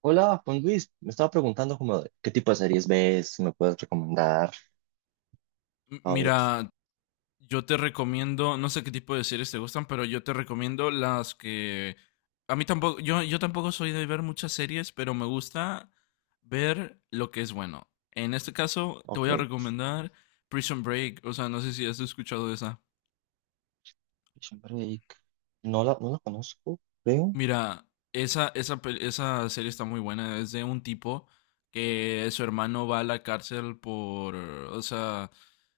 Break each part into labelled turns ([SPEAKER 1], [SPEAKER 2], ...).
[SPEAKER 1] Hola, Juan Luis. Me estaba preguntando como de qué tipo de series ves, si me puedes recomendar.
[SPEAKER 2] M-
[SPEAKER 1] A ver,
[SPEAKER 2] Mira, yo te recomiendo, no sé qué tipo de series te gustan, pero yo te recomiendo las que A mí tampoco, yo tampoco soy de ver muchas series, pero me gusta ver lo que es bueno. En este caso, te voy a
[SPEAKER 1] ok.
[SPEAKER 2] recomendar Prison Break. O sea, no sé si has escuchado de esa.
[SPEAKER 1] Prison Break. No la conozco, creo.
[SPEAKER 2] Mira, esa serie está muy buena. Es de un tipo que su hermano va a la cárcel por, o sea,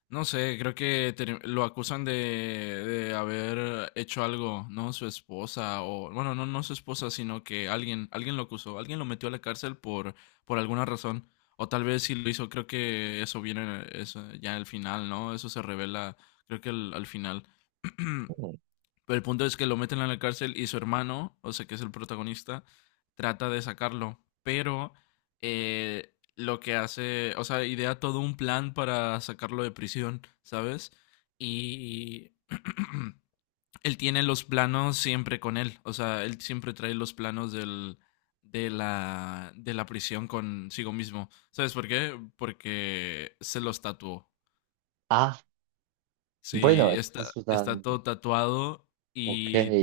[SPEAKER 2] no sé, lo acusan de haber hecho algo, ¿no? Su esposa, o bueno, no, no su esposa, sino que alguien, alguien lo acusó, alguien lo metió a la cárcel por alguna razón. O tal vez si lo hizo, creo que eso viene eso, ya al final, ¿no? Eso se revela, creo que al final.
[SPEAKER 1] Mm.
[SPEAKER 2] Pero el punto es que lo meten en la cárcel y su hermano, o sea, que es el protagonista, trata de sacarlo. Pero lo que hace, o sea, idea todo un plan para sacarlo de prisión, ¿sabes? Y él tiene los planos siempre con él, o sea, él siempre trae los planos de la prisión consigo mismo. ¿Sabes por qué? Porque se los tatuó.
[SPEAKER 1] Ah,
[SPEAKER 2] Sí,
[SPEAKER 1] bueno, es verdad.
[SPEAKER 2] está todo tatuado
[SPEAKER 1] Ok,
[SPEAKER 2] y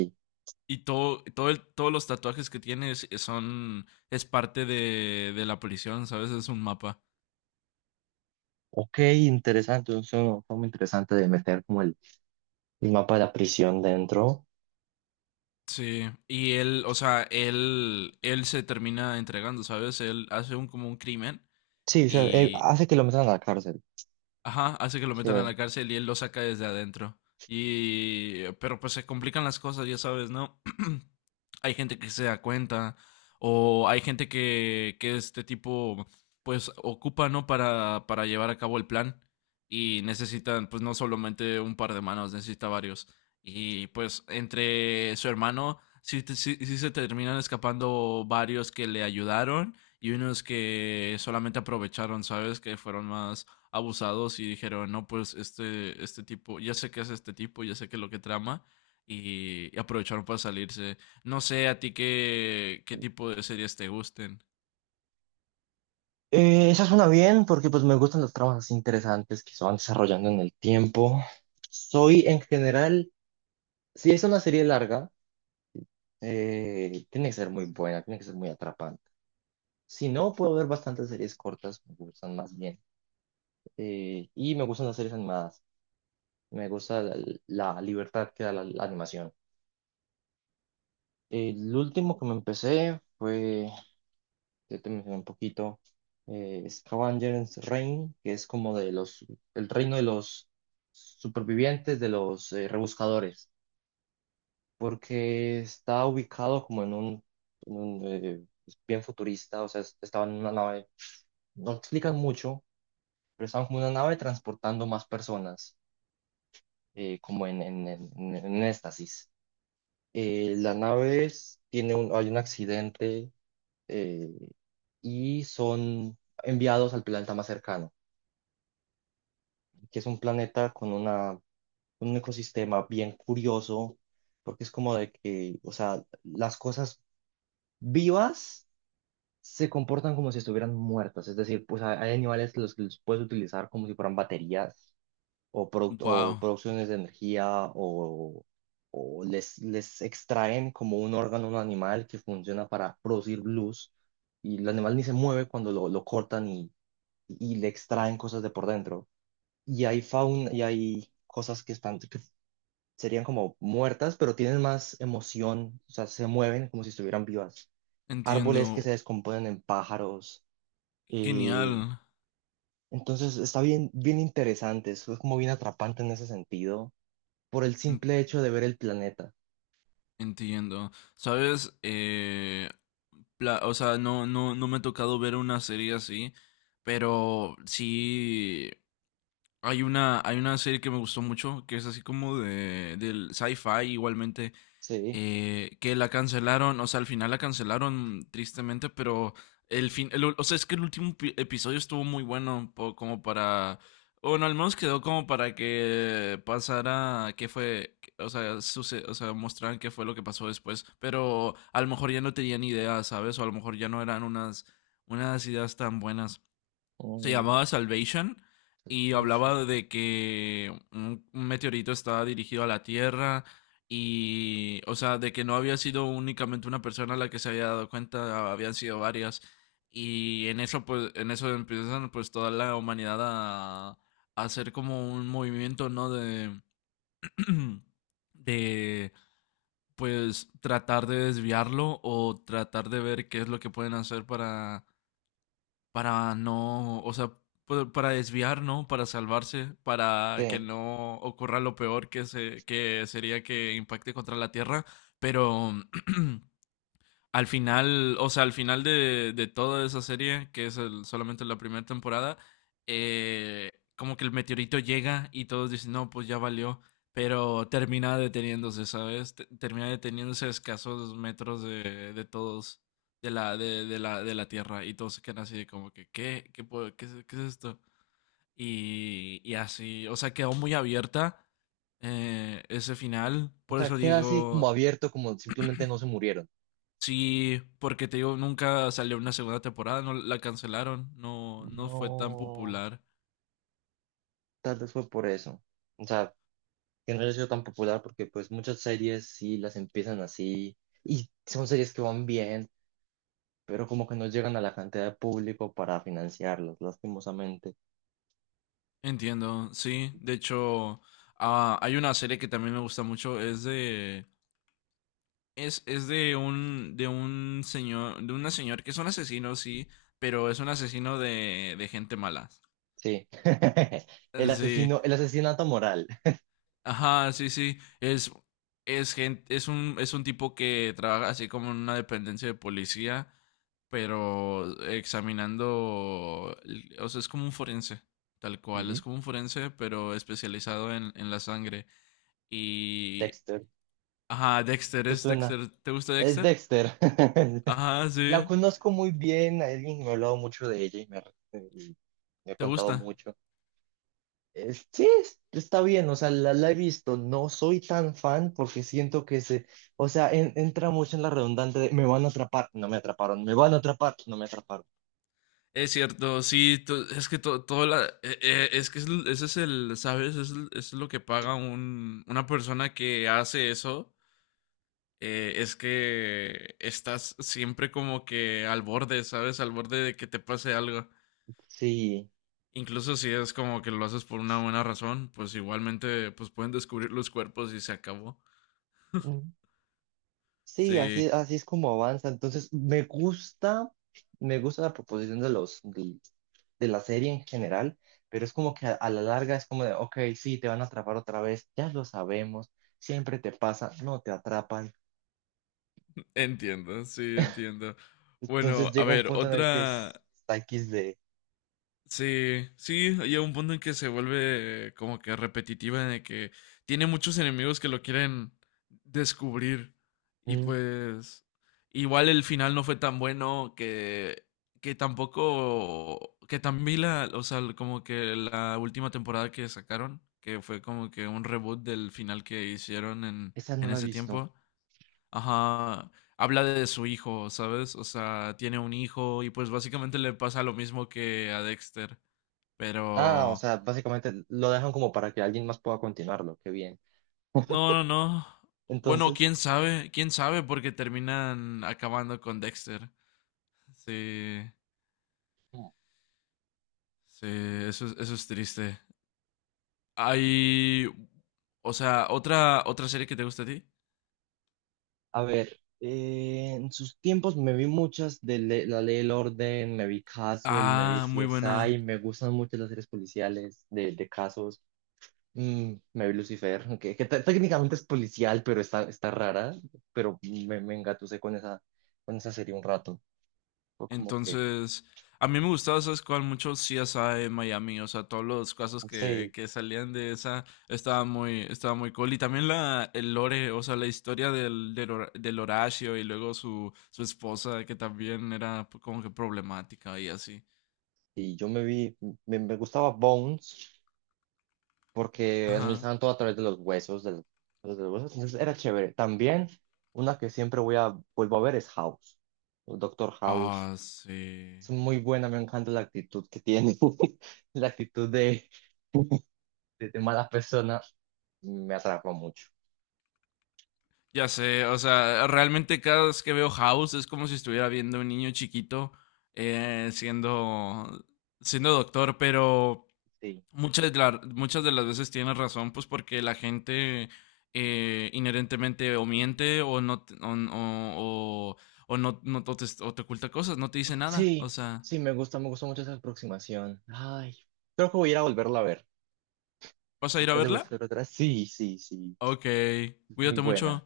[SPEAKER 2] y todos los tatuajes que tienes son, es parte de la prisión, ¿sabes? Es un mapa.
[SPEAKER 1] ok, interesante. Es una forma interesante de meter como el mapa de la prisión dentro.
[SPEAKER 2] Sí. Y él, o sea, él se termina entregando, ¿sabes? Él hace un como un crimen
[SPEAKER 1] Sí, o sea,
[SPEAKER 2] y,
[SPEAKER 1] hace que lo metan a la cárcel.
[SPEAKER 2] ajá, hace que lo metan a la
[SPEAKER 1] Sí.
[SPEAKER 2] cárcel y él lo saca desde adentro. Pero pues se complican las cosas, ya sabes, ¿no? Hay gente que se da cuenta o hay gente que este tipo pues ocupa, ¿no? Para llevar a cabo el plan y necesitan pues no solamente un par de manos, necesita varios. Y pues entre su hermano sí, sí se terminan escapando varios que le ayudaron y unos que solamente aprovecharon, ¿sabes? Que fueron más abusados y dijeron, no, pues este tipo, ya sé qué es este tipo, ya sé qué es lo que trama, y aprovecharon para salirse. No sé a ti qué, qué tipo de series te gusten.
[SPEAKER 1] Esa suena bien porque pues me gustan las tramas así interesantes que se van desarrollando en el tiempo. Soy en general, si es una serie larga. Tiene que ser muy buena, tiene que ser muy atrapante. Si no, puedo ver bastantes series cortas, me gustan más bien. Y me gustan las series animadas, me gusta la, la libertad que da la, la animación. El último que me empecé fue, ya te mencioné un poquito, Scavenger's Reign, que es como de los, el reino de los supervivientes, de los rebuscadores, porque está ubicado como en un, bien futurista, o sea, estaba en una nave no explican mucho, pero están como una nave transportando más personas, como en éxtasis. La nave tiene un, hay un accidente eh, y son enviados al planeta más cercano, que es un planeta con una, un ecosistema bien curioso, porque es como de que, o sea, las cosas vivas se comportan como si estuvieran muertas, es decir, pues hay animales los que los puedes utilizar como si fueran baterías o, o
[SPEAKER 2] Wow,
[SPEAKER 1] producciones de energía o les extraen como un órgano a un animal que funciona para producir luz y el animal ni se mueve cuando lo cortan y le extraen cosas de por dentro. Y hay fauna y hay cosas que están, que serían como muertas, pero tienen más emoción, o sea, se mueven como si estuvieran vivas. Árboles que se
[SPEAKER 2] entiendo.
[SPEAKER 1] descomponen en pájaros. eh,
[SPEAKER 2] Genial.
[SPEAKER 1] entonces está bien, bien interesante, es como bien atrapante en ese sentido por el
[SPEAKER 2] En-
[SPEAKER 1] simple hecho de ver el planeta.
[SPEAKER 2] Entiendo. Sabes, o sea, no me ha tocado ver una serie así, pero sí hay una serie que me gustó mucho, que es así como de, del sci-fi igualmente,
[SPEAKER 1] Sí.
[SPEAKER 2] que la cancelaron, o sea, al final la cancelaron tristemente, pero o sea, es que el último episodio estuvo muy bueno, como para, bueno, al menos quedó como para que pasara, o sea, o sea, mostraran qué fue lo que pasó después, pero a lo mejor ya no tenían ideas, ¿sabes? O a lo mejor ya no eran unas ideas tan buenas. Se
[SPEAKER 1] Oh,
[SPEAKER 2] llamaba Salvation y
[SPEAKER 1] Salvation.
[SPEAKER 2] hablaba de que un meteorito estaba dirigido a la Tierra y, o sea, de que no había sido únicamente una persona la que se había dado cuenta, habían sido varias. Y en eso, pues, en eso empiezan, pues, toda la humanidad a hacer como un movimiento, ¿no? De, de, pues, tratar de desviarlo o tratar de ver qué es lo que pueden hacer para no, o sea, para desviar, ¿no? Para salvarse, para que
[SPEAKER 1] Sí.
[SPEAKER 2] no ocurra lo peor que sería que impacte contra la Tierra, pero al final, o sea, al final de toda esa serie, que es solamente la primera temporada, como que el meteorito llega y todos dicen, no, pues ya valió, pero termina deteniéndose, ¿sabes? Termina deteniéndose a escasos metros de todos, de la Tierra, y todos se quedan así de como que, ¿qué? ¿Qué es esto? Y así, o sea, quedó muy abierta ese final,
[SPEAKER 1] O
[SPEAKER 2] por
[SPEAKER 1] sea,
[SPEAKER 2] eso
[SPEAKER 1] queda así como
[SPEAKER 2] digo.
[SPEAKER 1] abierto, como simplemente no se murieron.
[SPEAKER 2] Sí, porque te digo, nunca salió una segunda temporada, no la cancelaron, no, no fue tan
[SPEAKER 1] No,
[SPEAKER 2] popular.
[SPEAKER 1] tal vez fue por eso. O sea, que no haya sido tan popular porque pues muchas series sí las empiezan así y son series que van bien, pero como que no llegan a la cantidad de público para financiarlas, lastimosamente.
[SPEAKER 2] Entiendo, sí. De hecho, ah, hay una serie que también me gusta mucho, es de un señor, de una señora que es un asesino, sí, pero es un asesino de gente mala.
[SPEAKER 1] Sí. El
[SPEAKER 2] Sí,
[SPEAKER 1] asesino, el asesinato moral.
[SPEAKER 2] ajá, sí, sí. Es gente, es un tipo que trabaja así como en una dependencia de policía, pero examinando, o sea, es como un forense, tal cual, es
[SPEAKER 1] Ujú.
[SPEAKER 2] como un forense, pero especializado en la sangre. Y,
[SPEAKER 1] Dexter.
[SPEAKER 2] ajá, Dexter,
[SPEAKER 1] ¿Te
[SPEAKER 2] es
[SPEAKER 1] suena?
[SPEAKER 2] Dexter, ¿te gusta
[SPEAKER 1] Es
[SPEAKER 2] Dexter?
[SPEAKER 1] Dexter.
[SPEAKER 2] Ajá,
[SPEAKER 1] La
[SPEAKER 2] sí,
[SPEAKER 1] conozco muy bien, alguien me ha hablado mucho de ella y me ha
[SPEAKER 2] ¿te
[SPEAKER 1] contado
[SPEAKER 2] gusta?
[SPEAKER 1] mucho. Sí, está bien, o sea, la he visto. No soy tan fan porque siento que se, o sea, entra mucho en la redundante de me van a atrapar, no me atraparon, me van a atrapar, no me atraparon.
[SPEAKER 2] Es cierto, sí, es que todo la, es que ese es el, ¿sabes? Es lo que paga un, una persona que hace eso es que estás siempre como que al borde, ¿sabes? Al borde de que te pase algo.
[SPEAKER 1] Sí.
[SPEAKER 2] Incluso si es como que lo haces por una buena razón, pues igualmente pues pueden descubrir los cuerpos y se acabó.
[SPEAKER 1] Sí, así,
[SPEAKER 2] Sí,
[SPEAKER 1] así es como avanza. Entonces, me gusta la proposición de los, de la serie en general, pero es como que a la larga es como de, ok, sí, te van a atrapar otra vez, ya lo sabemos, siempre te pasa, no te atrapan.
[SPEAKER 2] entiendo, sí, entiendo.
[SPEAKER 1] Entonces
[SPEAKER 2] Bueno, a
[SPEAKER 1] llega un
[SPEAKER 2] ver,
[SPEAKER 1] punto en el que
[SPEAKER 2] otra.
[SPEAKER 1] es está X de,
[SPEAKER 2] Sí, sí, llega un punto en que se vuelve como que repetitiva, de que tiene muchos enemigos que lo quieren descubrir. Y
[SPEAKER 1] mm,
[SPEAKER 2] pues, igual el final no fue tan bueno que tampoco, que también la, o sea, como que la última temporada que sacaron, que fue como que un reboot del final que hicieron
[SPEAKER 1] esa no
[SPEAKER 2] en
[SPEAKER 1] la he
[SPEAKER 2] ese
[SPEAKER 1] visto.
[SPEAKER 2] tiempo, ajá, habla de su hijo, ¿sabes? O sea, tiene un hijo y pues básicamente le pasa lo mismo que a Dexter.
[SPEAKER 1] Ah, o
[SPEAKER 2] Pero.
[SPEAKER 1] sea, básicamente lo dejan como para que alguien más pueda continuarlo, qué bien.
[SPEAKER 2] No, no, no. Bueno,
[SPEAKER 1] Entonces...
[SPEAKER 2] quién sabe, porque terminan acabando con Dexter. Sí,
[SPEAKER 1] mm,
[SPEAKER 2] sí, eso, eso es triste. Hay. O sea, otra, otra serie que te gusta a ti.
[SPEAKER 1] a ver, en sus tiempos me vi muchas de La Ley del Orden, me vi Castle, me vi
[SPEAKER 2] Ah, muy
[SPEAKER 1] CSI,
[SPEAKER 2] buena.
[SPEAKER 1] me gustan mucho las series policiales de casos. Mm, me vi Lucifer, técnicamente es policial, pero está, está rara, pero me engatusé con esa serie un rato. Fue como que,
[SPEAKER 2] Entonces, a mí me gustaba, ¿sabes cuál? Mucho CSI en Miami, o sea, todos los casos
[SPEAKER 1] no sé,
[SPEAKER 2] que salían de esa, estaba muy cool. Y también la, el lore, o sea, la historia del, del Horacio y luego su, su esposa, que también era como que problemática y así.
[SPEAKER 1] y yo me vi, me gustaba Bones, porque
[SPEAKER 2] Ajá.
[SPEAKER 1] analizaban todo a través de los huesos, entonces era chévere. También una que siempre voy a, vuelvo a ver es House, el Doctor House.
[SPEAKER 2] Ah, sí.
[SPEAKER 1] Es muy buena, me encanta la actitud que tiene, la actitud de mala persona, me atrapa mucho.
[SPEAKER 2] Ya sé, o sea, realmente cada vez que veo House es como si estuviera viendo un niño chiquito siendo, siendo doctor, pero...
[SPEAKER 1] Sí.
[SPEAKER 2] Muchas, muchas de las veces tienes razón, pues porque la gente inherentemente o miente o no te- o no, no te, o te oculta cosas, no te dice nada. O
[SPEAKER 1] Sí,
[SPEAKER 2] sea,
[SPEAKER 1] sí, me gusta mucho esa aproximación. Ay, creo que voy a ir a volverla a ver.
[SPEAKER 2] ¿vas a ir a
[SPEAKER 1] ¿Vas de
[SPEAKER 2] verla?
[SPEAKER 1] buscar otra? Sí, sí, sí,
[SPEAKER 2] Ok,
[SPEAKER 1] muy
[SPEAKER 2] cuídate
[SPEAKER 1] buena.
[SPEAKER 2] mucho.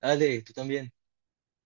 [SPEAKER 1] Dale, tú también.